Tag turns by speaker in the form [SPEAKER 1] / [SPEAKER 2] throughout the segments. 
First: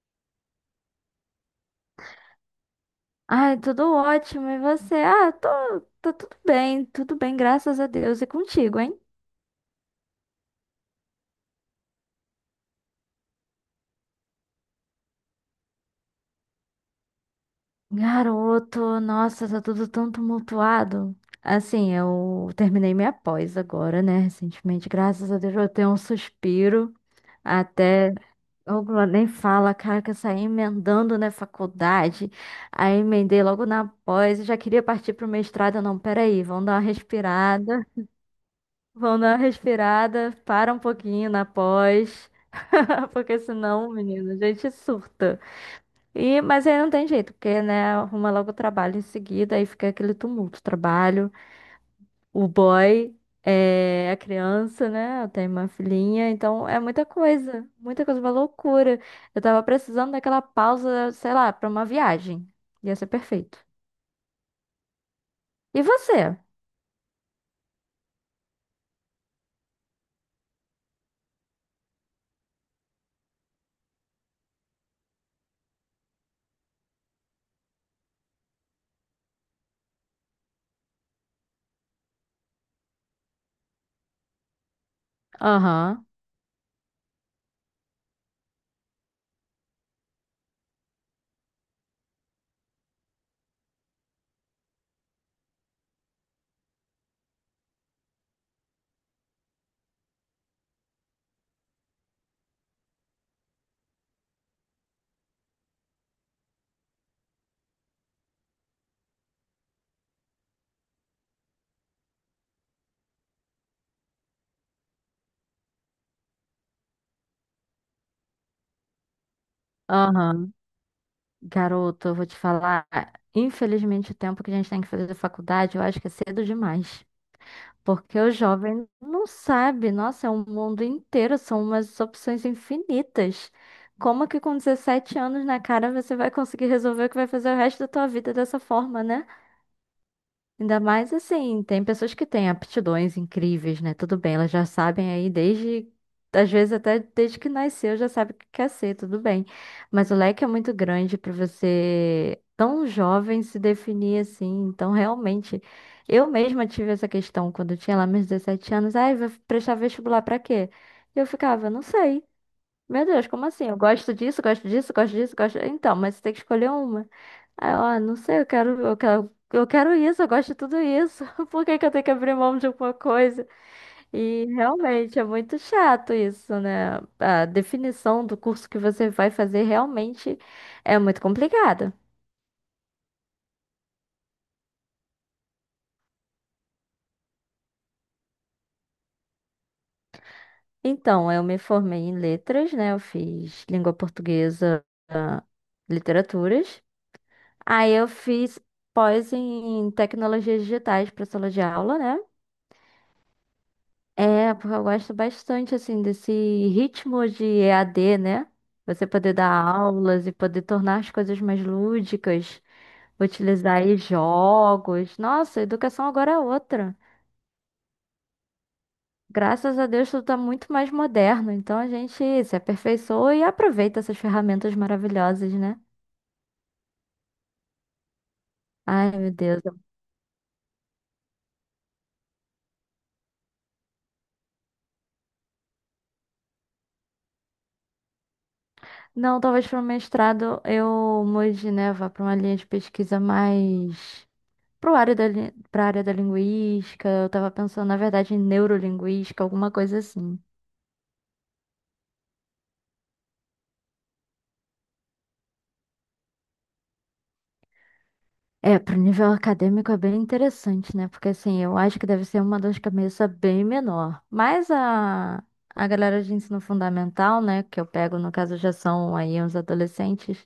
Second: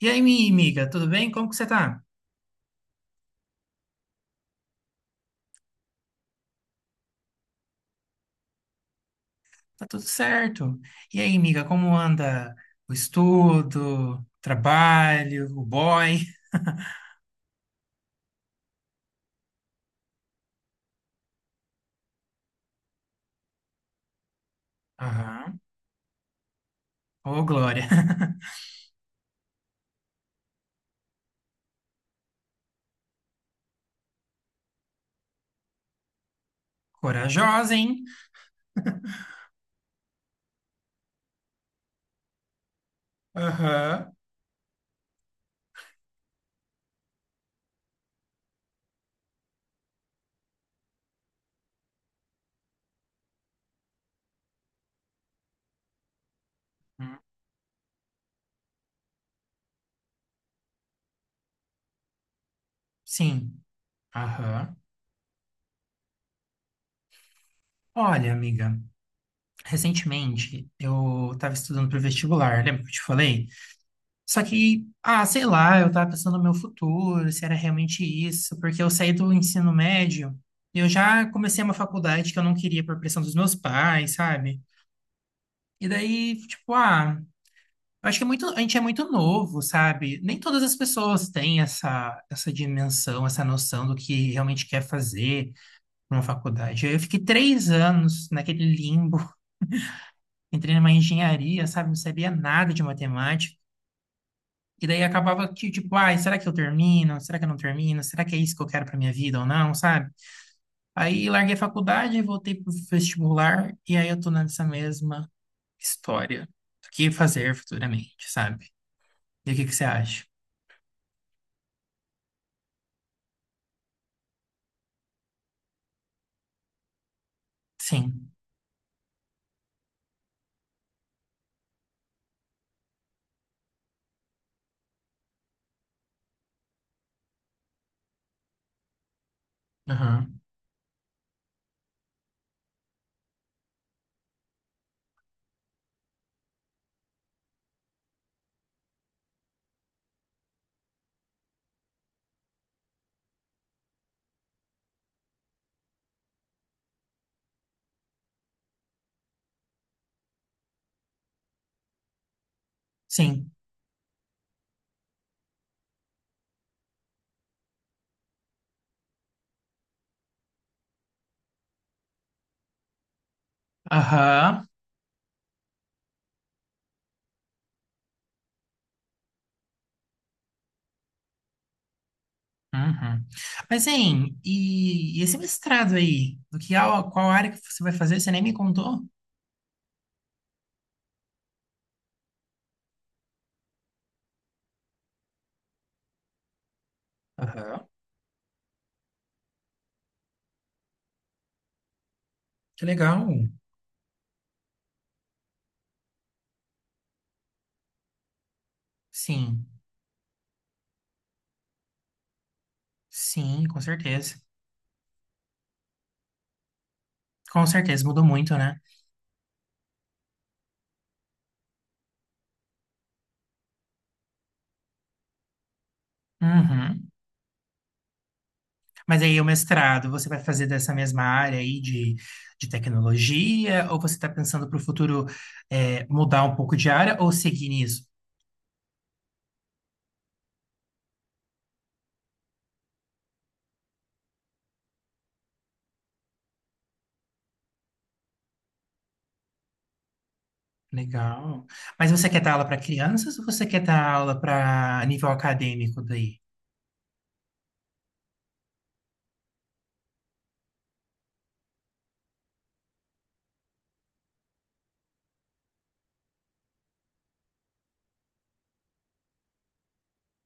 [SPEAKER 1] E aí, minha amiga, tudo bem? Como que você tá?
[SPEAKER 2] Ai, tudo ótimo. E você? Ah, tô tudo bem, graças a Deus. E contigo, hein?
[SPEAKER 1] Tá tudo certo. E aí, amiga, como anda o estudo, trabalho, o boy?
[SPEAKER 2] Garoto, nossa, tá tudo tão tumultuado. Assim, eu terminei minha pós agora, né? Recentemente, graças a Deus,
[SPEAKER 1] Aham.
[SPEAKER 2] eu tenho um suspiro.
[SPEAKER 1] Ô, Glória.
[SPEAKER 2] Até, eu nem fala, cara, que eu saí emendando na faculdade. Aí emendei logo na pós e já queria partir pro mestrado. Não, peraí, vamos dar uma
[SPEAKER 1] Corajosa,
[SPEAKER 2] respirada.
[SPEAKER 1] hein?
[SPEAKER 2] Vão dar uma respirada, para um pouquinho na pós, porque senão,
[SPEAKER 1] Aham.
[SPEAKER 2] menino, a gente surta. E, mas aí não tem jeito, porque, né, arruma logo o trabalho em seguida, aí fica aquele tumulto, trabalho, o boy, é, a criança, né, eu tenho uma filhinha, então é
[SPEAKER 1] Hum.
[SPEAKER 2] muita coisa, uma loucura. Eu tava precisando daquela pausa, sei lá, pra uma viagem, ia ser perfeito.
[SPEAKER 1] Sim. Aham.
[SPEAKER 2] E você?
[SPEAKER 1] Olha, amiga, recentemente eu estava estudando para o vestibular, lembra que eu te falei? Só que, ah, sei lá, eu tava pensando no meu futuro, se era realmente isso, porque eu saí do ensino médio e eu já comecei uma faculdade que eu não queria por pressão dos meus pais, sabe? E
[SPEAKER 2] Aham,
[SPEAKER 1] daí, tipo, ah, eu acho que é muito, a gente é muito novo, sabe? Nem todas as pessoas têm essa dimensão, essa noção do que realmente quer fazer numa faculdade. Eu fiquei três anos naquele limbo, entrei numa engenharia, sabe? Não sabia nada de matemática. E daí acabava que, tipo, ai, será que eu termino? Será que eu não termino? Será que é isso que eu quero pra minha vida ou não, sabe? Aí larguei a faculdade, voltei pro vestibular e aí eu tô nessa mesma história do que fazer futuramente, sabe? E o que que você acha?
[SPEAKER 2] aham. Garoto, eu vou te falar, infelizmente o tempo que a gente tem que fazer faculdade, eu acho que é cedo demais. Porque
[SPEAKER 1] Sim.
[SPEAKER 2] o jovem não sabe, nossa, é um mundo inteiro, são umas opções infinitas. Como que com 17 anos na cara você vai conseguir resolver o que vai fazer o resto da tua vida dessa forma, né?
[SPEAKER 1] Aham.
[SPEAKER 2] Ainda mais assim, tem pessoas que têm aptidões incríveis, né? Tudo bem, elas já sabem aí desde, às vezes até desde que nasceu, já sabe o que quer ser, tudo bem. Mas o leque é muito grande para você, tão jovem, se definir assim. Então, realmente, eu mesma tive essa questão quando eu tinha lá meus 17 anos. Ai, vou prestar vestibular para quê? E eu ficava, não sei. Meu Deus, como
[SPEAKER 1] Sim.
[SPEAKER 2] assim? Eu gosto disso, gosto disso, gosto disso, gosto. Então, mas você tem que escolher uma. Aí eu, ah, não sei, eu quero isso, eu gosto de tudo isso. Por que que eu tenho que abrir mão de alguma coisa? E
[SPEAKER 1] Aham.
[SPEAKER 2] realmente é muito chato isso, né? A definição do curso que você vai fazer realmente é muito complicada.
[SPEAKER 1] Uhum. Mas, hein, e esse mestrado aí? Do que, ao- qual área que você vai fazer? Você nem me contou?
[SPEAKER 2] Então, eu me formei em letras, né? Eu fiz língua portuguesa, ah, literaturas.
[SPEAKER 1] Aham.
[SPEAKER 2] Aí eu fiz pós em tecnologias digitais para sala de aula, né?
[SPEAKER 1] Que legal.
[SPEAKER 2] É, porque eu gosto bastante, assim, desse ritmo de EAD, né? Você poder dar
[SPEAKER 1] Sim.
[SPEAKER 2] aulas e poder tornar as coisas mais lúdicas,
[SPEAKER 1] Sim,
[SPEAKER 2] utilizar
[SPEAKER 1] com
[SPEAKER 2] aí
[SPEAKER 1] certeza.
[SPEAKER 2] jogos. Nossa, a educação agora é outra.
[SPEAKER 1] Com certeza, mudou muito, né?
[SPEAKER 2] Graças a Deus tudo está muito mais moderno, então a gente se aperfeiçoa e aproveita essas ferramentas maravilhosas, né?
[SPEAKER 1] Uhum.
[SPEAKER 2] Ai,
[SPEAKER 1] Mas
[SPEAKER 2] meu
[SPEAKER 1] aí o
[SPEAKER 2] Deus.
[SPEAKER 1] mestrado, você vai fazer dessa mesma área aí de tecnologia, ou você está pensando para o futuro é, mudar um pouco de área ou seguir nisso?
[SPEAKER 2] Não, talvez para o mestrado eu mude, né? Vá para uma linha de pesquisa mais Pro área da, li- pra área da linguística, eu tava pensando, na verdade, em neurolinguística, alguma coisa assim.
[SPEAKER 1] Legal. Mas você quer dar aula para crianças ou você quer dar aula para nível acadêmico daí?
[SPEAKER 2] É, pro nível acadêmico é bem interessante, né? Porque assim, eu acho que deve ser uma dor de cabeça bem menor. Mas a galera de ensino fundamental, né, que eu pego, no caso, já são aí uns adolescentes,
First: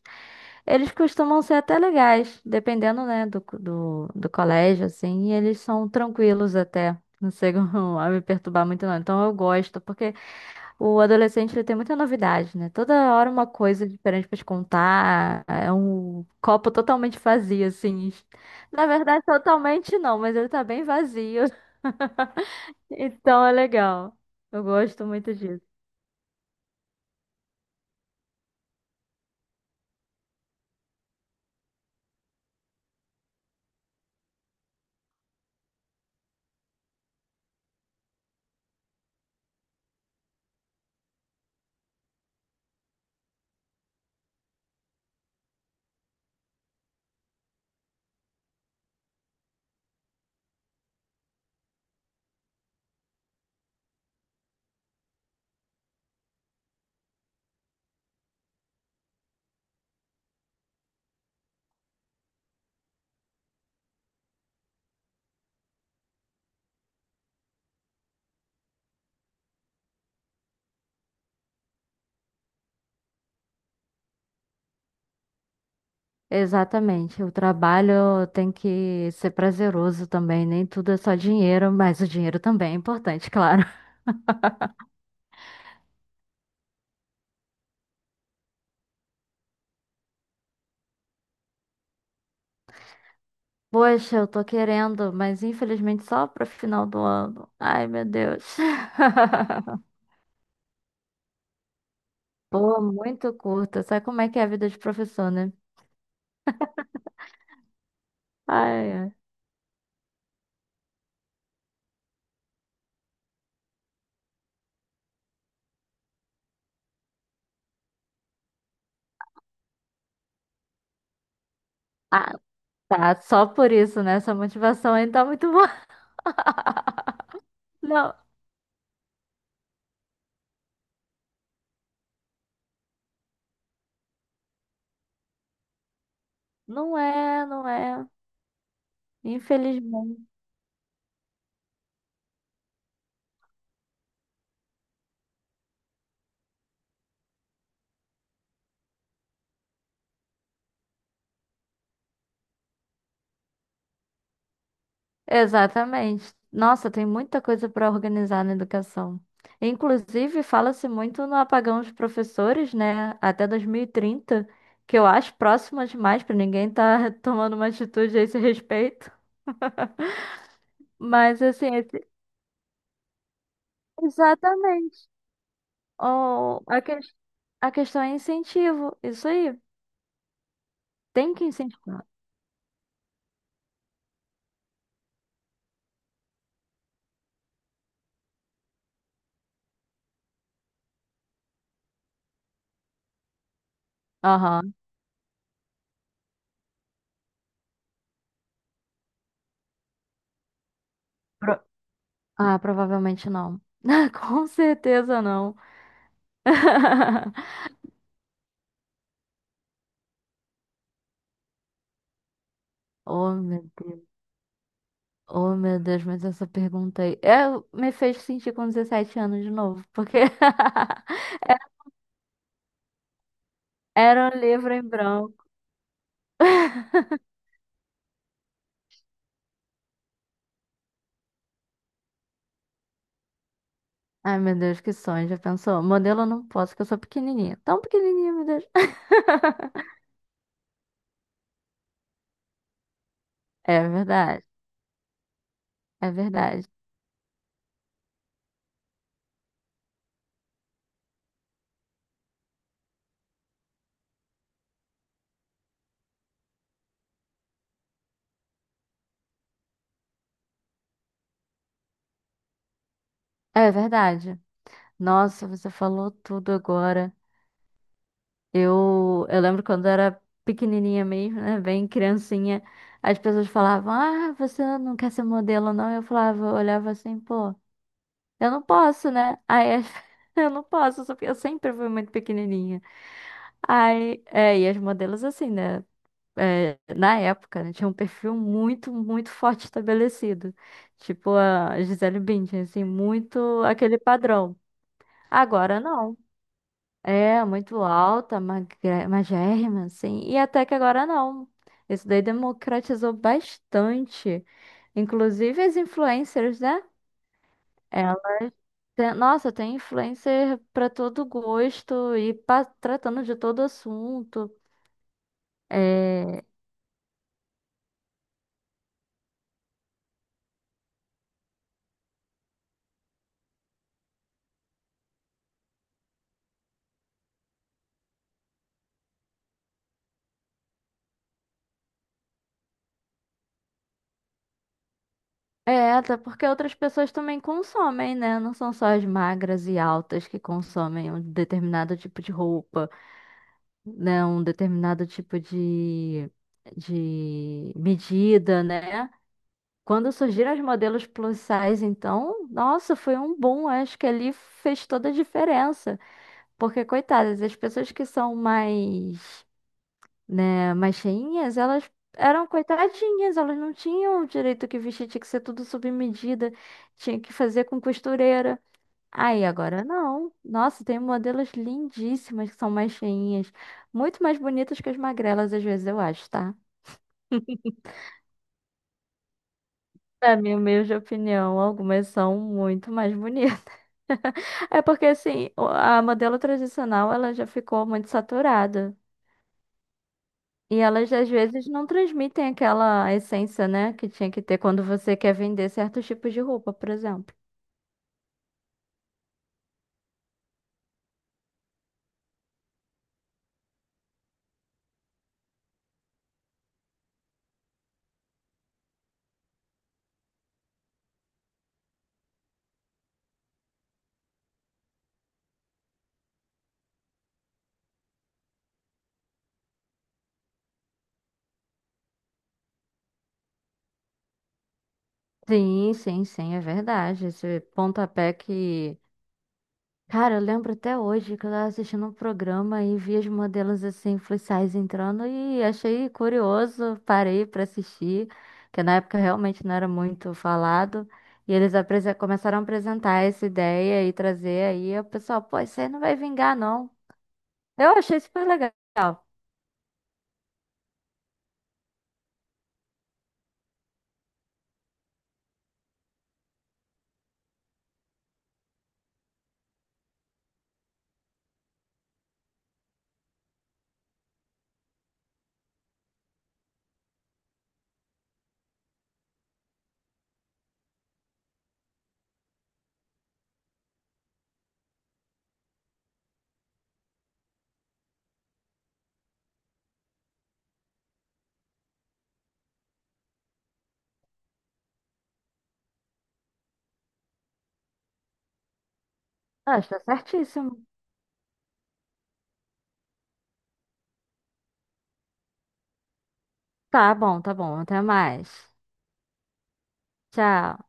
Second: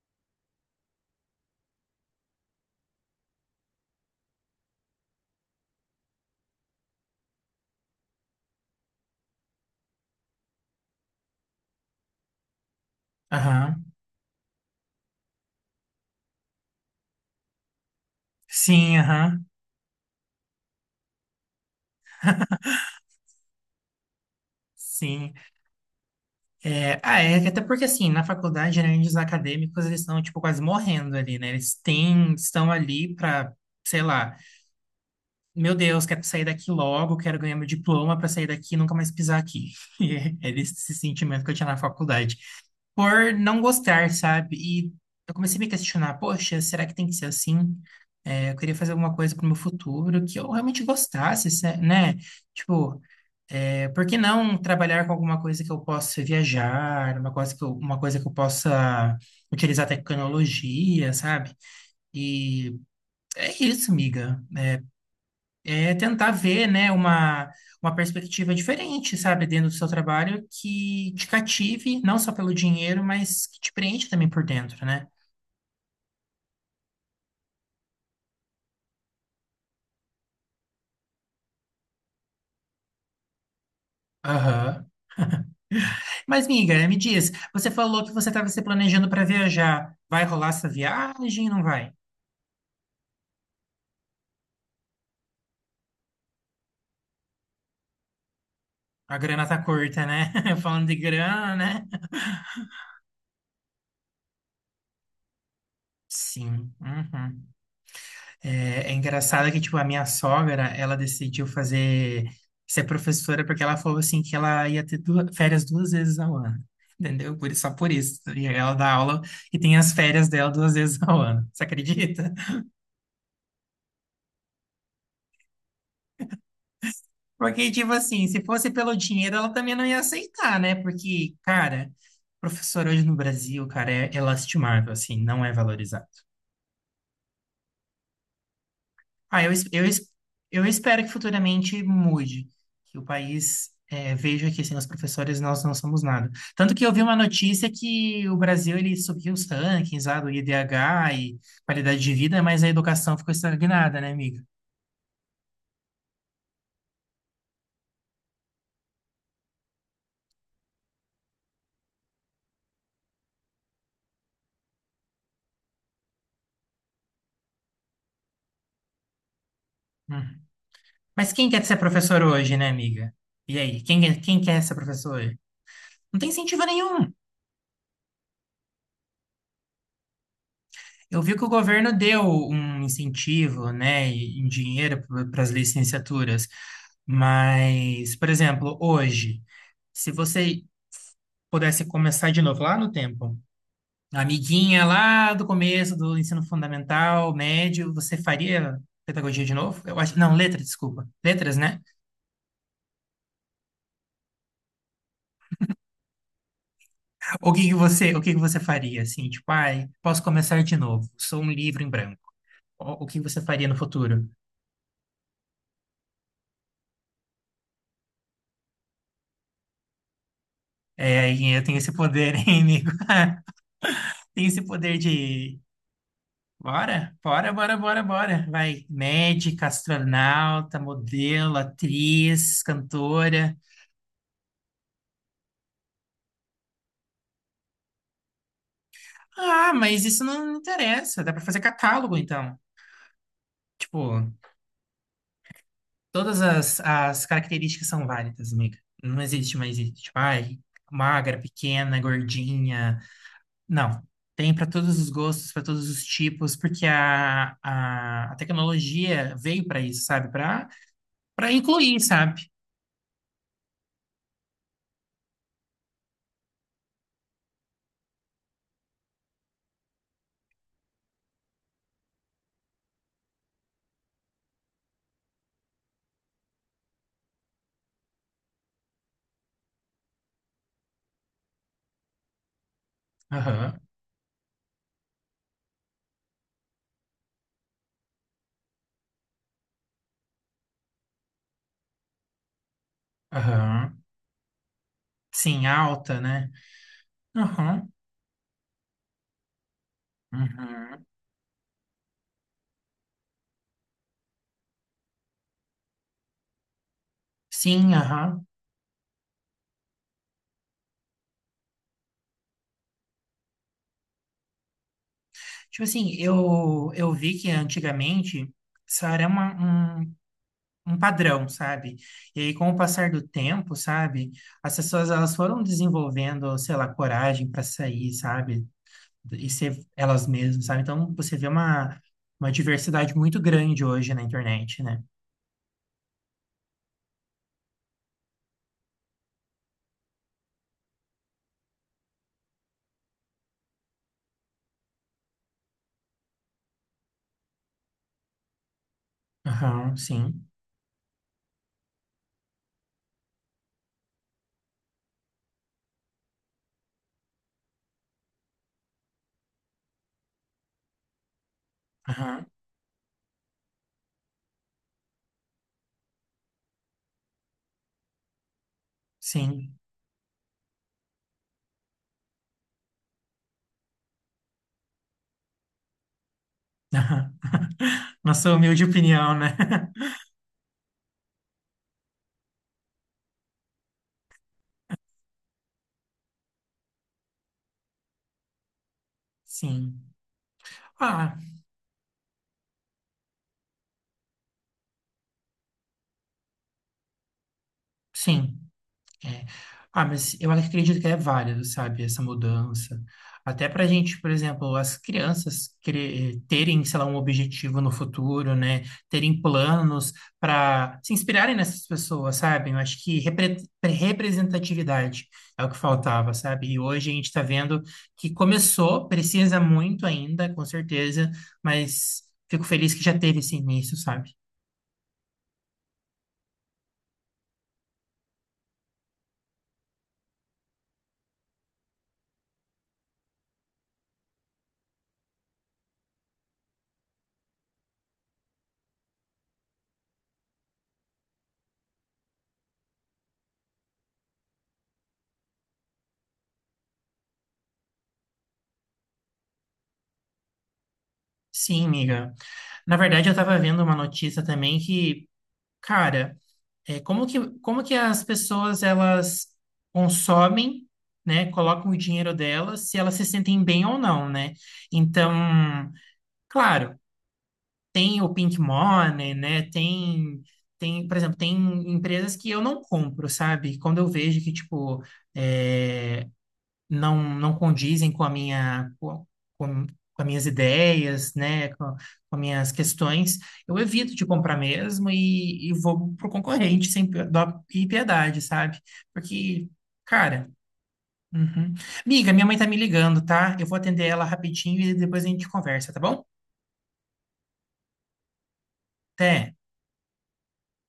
[SPEAKER 2] eles costumam ser até legais, dependendo, né, do colégio, assim, e eles são tranquilos até. Não chegam a me perturbar muito, não. Então eu gosto, porque. O adolescente ele tem muita novidade, né? Toda hora uma
[SPEAKER 1] Aham.
[SPEAKER 2] coisa diferente pra te contar. É um copo totalmente vazio, assim. Na
[SPEAKER 1] Sim,
[SPEAKER 2] verdade,
[SPEAKER 1] aham.
[SPEAKER 2] totalmente não, mas ele tá bem vazio. Então é legal. Eu gosto
[SPEAKER 1] Sim.
[SPEAKER 2] muito disso.
[SPEAKER 1] É, ah, é, até porque assim, na faculdade, né, os acadêmicos, eles estão, tipo, quase morrendo ali, né? Eles têm, estão ali para, sei lá, Meu Deus, quero sair daqui logo, quero ganhar meu diploma para sair daqui e nunca mais pisar aqui. E era esse sentimento que eu tinha na faculdade. Por não gostar, sabe? E eu comecei a me questionar, poxa, será que tem que ser assim? É, eu queria fazer alguma coisa para o meu futuro que eu realmente gostasse, se- né? Tipo, é, por que não trabalhar com alguma coisa que eu possa viajar, uma coisa que eu possa utilizar tecnologia, sabe? E é isso, amiga, é tentar ver, né, uma perspectiva diferente, sabe, dentro do seu trabalho que te cative, não só pelo dinheiro, mas que te preenche também por dentro, né?
[SPEAKER 2] Exatamente. O trabalho tem que ser prazeroso também. Nem tudo é só dinheiro, mas o dinheiro também é importante, claro.
[SPEAKER 1] Aham. Mas, miga, me diz, você falou que você estava se planejando para viajar. Vai rolar essa viagem? Não vai?
[SPEAKER 2] Poxa, eu tô querendo, mas infelizmente só pro final do ano. Ai, meu Deus.
[SPEAKER 1] A grana tá curta, né? Falando de grana, né?
[SPEAKER 2] Pô, muito curta. Sabe como é que é a vida de professor, né?
[SPEAKER 1] Sim. Uhum.
[SPEAKER 2] Ai,
[SPEAKER 1] É, é
[SPEAKER 2] ai.
[SPEAKER 1] engraçado que, tipo, a minha sogra, ela decidiu fazer, ser professora porque ela falou, assim, que ela ia ter duas, férias duas vezes ao ano, entendeu? Por, só por isso. E aí ela dá aula e tem as férias dela duas vezes ao ano, você acredita?
[SPEAKER 2] Ah, tá. Só por isso, né? Essa motivação ainda tá muito boa.
[SPEAKER 1] Porque, tipo
[SPEAKER 2] Não,
[SPEAKER 1] assim, se fosse pelo dinheiro, ela também não ia aceitar, né? Porque, cara, professor hoje no Brasil, cara, é, é lastimável, assim, não é valorizado.
[SPEAKER 2] não é.
[SPEAKER 1] Ah, eu, es- eu, es-
[SPEAKER 2] Infelizmente.
[SPEAKER 1] eu espero que futuramente mude, que o país eh, veja que sem os professores nós não somos nada. Tanto que eu vi uma notícia que o Brasil ele subiu os rankings lá do IDH e qualidade de vida, mas a educação ficou estagnada, né, amiga?
[SPEAKER 2] Exatamente. Nossa, tem muita coisa para organizar na educação. Inclusive, fala-se muito no apagão dos professores, né? Até 2030, que eu acho próximo demais para ninguém estar tomando uma atitude a esse respeito.
[SPEAKER 1] Hum. Mas
[SPEAKER 2] Mas
[SPEAKER 1] quem quer
[SPEAKER 2] assim,
[SPEAKER 1] ser
[SPEAKER 2] esse-
[SPEAKER 1] professor hoje, né, amiga? E aí, quem, é- quem quer ser
[SPEAKER 2] exatamente.
[SPEAKER 1] professor hoje? Não tem
[SPEAKER 2] O,
[SPEAKER 1] incentivo nenhum.
[SPEAKER 2] A questão é incentivo. Isso aí.
[SPEAKER 1] Eu
[SPEAKER 2] Tem
[SPEAKER 1] vi
[SPEAKER 2] que
[SPEAKER 1] que o governo
[SPEAKER 2] incentivar.
[SPEAKER 1] deu um incentivo, né, em dinheiro para as licenciaturas. Mas, por exemplo, hoje, se você pudesse começar de novo lá no tempo, a
[SPEAKER 2] Aham.
[SPEAKER 1] amiguinha lá do começo do ensino fundamental, médio, você faria pedagogia de novo? Eu acho, não, letra, desculpa. Letras,
[SPEAKER 2] Pro-
[SPEAKER 1] né?
[SPEAKER 2] Ah, provavelmente não. Com certeza não.
[SPEAKER 1] O que que você, o que que você faria assim, tipo, ai, posso começar de novo. Sou um livro em branco. O que
[SPEAKER 2] Oh,
[SPEAKER 1] você faria
[SPEAKER 2] meu
[SPEAKER 1] no
[SPEAKER 2] Deus.
[SPEAKER 1] futuro?
[SPEAKER 2] Oh, meu Deus, mas essa pergunta aí. Eu, me fez sentir com 17 anos de novo, porque
[SPEAKER 1] É, aí eu tenho esse poder, hein, amigo?
[SPEAKER 2] era um
[SPEAKER 1] Tenho esse
[SPEAKER 2] livro em
[SPEAKER 1] poder
[SPEAKER 2] branco.
[SPEAKER 1] de bora, bora, bora, bora, bora. Vai, médica, astronauta, modelo, atriz, cantora.
[SPEAKER 2] Ai, meu Deus, que sonho, já pensou? Modelo eu não posso, porque eu sou pequenininha. Tão pequenininha, meu Deus.
[SPEAKER 1] Ah, mas isso não interessa. Dá pra fazer catálogo, então.
[SPEAKER 2] É
[SPEAKER 1] Tipo,
[SPEAKER 2] verdade, é
[SPEAKER 1] todas
[SPEAKER 2] verdade.
[SPEAKER 1] as, as características são válidas, amiga. Não existe mais isso. Tipo, ai, magra, pequena, gordinha. Não. Tem para todos os gostos, para todos os tipos, porque a tecnologia veio para isso, sabe? Para incluir, sabe?
[SPEAKER 2] É verdade. Nossa, você falou tudo agora. Eu lembro quando era pequenininha mesmo, né? Bem criancinha, as pessoas falavam: Ah, você não quer ser modelo, não? Eu falava, eu olhava assim, pô, eu não posso, né? Aí as- eu não posso, só que eu sempre fui muito pequenininha.
[SPEAKER 1] Aham,
[SPEAKER 2] Aí, é, e as modelos assim, né? É, na época, né, tinha um perfil muito, muito forte estabelecido. Tipo a Gisele Bündchen, assim, muito aquele
[SPEAKER 1] aham.
[SPEAKER 2] padrão.
[SPEAKER 1] Sim,
[SPEAKER 2] Agora não.
[SPEAKER 1] alta, né?
[SPEAKER 2] É, muito
[SPEAKER 1] Aham,
[SPEAKER 2] alta, magra- magérrima, assim. E até que
[SPEAKER 1] uhum.
[SPEAKER 2] agora não. Isso daí democratizou bastante. Inclusive as influencers, né?
[SPEAKER 1] Sim,
[SPEAKER 2] Ela
[SPEAKER 1] aham.
[SPEAKER 2] tem- nossa, tem influencer para todo gosto e pa- tratando de todo assunto.
[SPEAKER 1] Tipo assim,
[SPEAKER 2] É,
[SPEAKER 1] eu vi que antigamente isso era uma, um, um padrão, sabe? E aí, com o passar do tempo, sabe? As pessoas elas foram desenvolvendo, sei lá, coragem para sair, sabe? E ser elas mesmas, sabe? Então, você vê uma diversidade muito grande hoje na internet, né?
[SPEAKER 2] até porque outras pessoas também consomem, né? Não são só as magras e altas que consomem um determinado tipo de roupa, né? Um determinado tipo de medida, né?
[SPEAKER 1] Aham,
[SPEAKER 2] Quando
[SPEAKER 1] sim.
[SPEAKER 2] surgiram as modelos plus size, então, nossa, foi um boom. Acho que ali fez toda a diferença. Porque, coitadas, as pessoas que são mais, né, mais cheinhas, elas
[SPEAKER 1] Aham,
[SPEAKER 2] eram coitadinhas, elas não tinham o direito que vestir, tinha que ser tudo sob medida, tinha que fazer com costureira. Aí,
[SPEAKER 1] sim.
[SPEAKER 2] agora não. Nossa, tem modelos lindíssimas que são mais cheinhas, muito mais bonitas que as magrelas, às vezes, eu acho, tá?
[SPEAKER 1] Aham. Nossa humilde opinião, né?
[SPEAKER 2] Na minha humilde opinião, algumas são muito mais bonitas. É porque assim, o- a modelo tradicional ela já ficou muito saturada.
[SPEAKER 1] Sim.
[SPEAKER 2] E elas às
[SPEAKER 1] Ah,
[SPEAKER 2] vezes não transmitem aquela essência, né, que tinha que ter quando você quer vender certos tipos de roupa, por exemplo.
[SPEAKER 1] sim. É. Ah, mas eu acredito que é válido, sabe, essa mudança. Até para a gente, por exemplo, as crianças cre- terem, sei lá, um objetivo no futuro, né? Terem planos para se inspirarem nessas pessoas, sabe? Eu acho que repre- representatividade é o que faltava, sabe? E hoje a gente está vendo que começou, precisa muito ainda, com certeza, mas fico feliz que já teve esse início, sabe?
[SPEAKER 2] Sim, sim, sim, é verdade. Esse pontapé que Cara, eu lembro até hoje que eu tava assistindo um programa e vi as modelos assim, plus size entrando e achei curioso, parei pra assistir, que na época realmente não era muito falado. E eles apresen- começaram a apresentar essa ideia e trazer aí, o pessoal, pô, isso aí não vai vingar, não. Eu achei super legal.
[SPEAKER 1] Sim, amiga. Na verdade, eu estava vendo uma notícia também que. Cara, é, como que as pessoas elas consomem, né, colocam o dinheiro delas, se elas se sentem bem ou não, né? Então, claro, tem o Pink Money, né? Tem, tem, por exemplo, tem empresas que eu não compro, sabe? Quando eu vejo que, tipo, é, não condizem com a minha com, com as minhas ideias, né, com as minhas questões, eu evito de comprar mesmo e vou pro concorrente sem pi- dó e piedade, sabe? Porque,
[SPEAKER 2] Ah, está
[SPEAKER 1] cara,
[SPEAKER 2] certíssimo.
[SPEAKER 1] uhum. Miga, minha mãe tá me ligando, tá? Eu vou atender ela rapidinho e depois a gente conversa, tá bom?
[SPEAKER 2] Tá bom, até mais.
[SPEAKER 1] Até.
[SPEAKER 2] Tchau.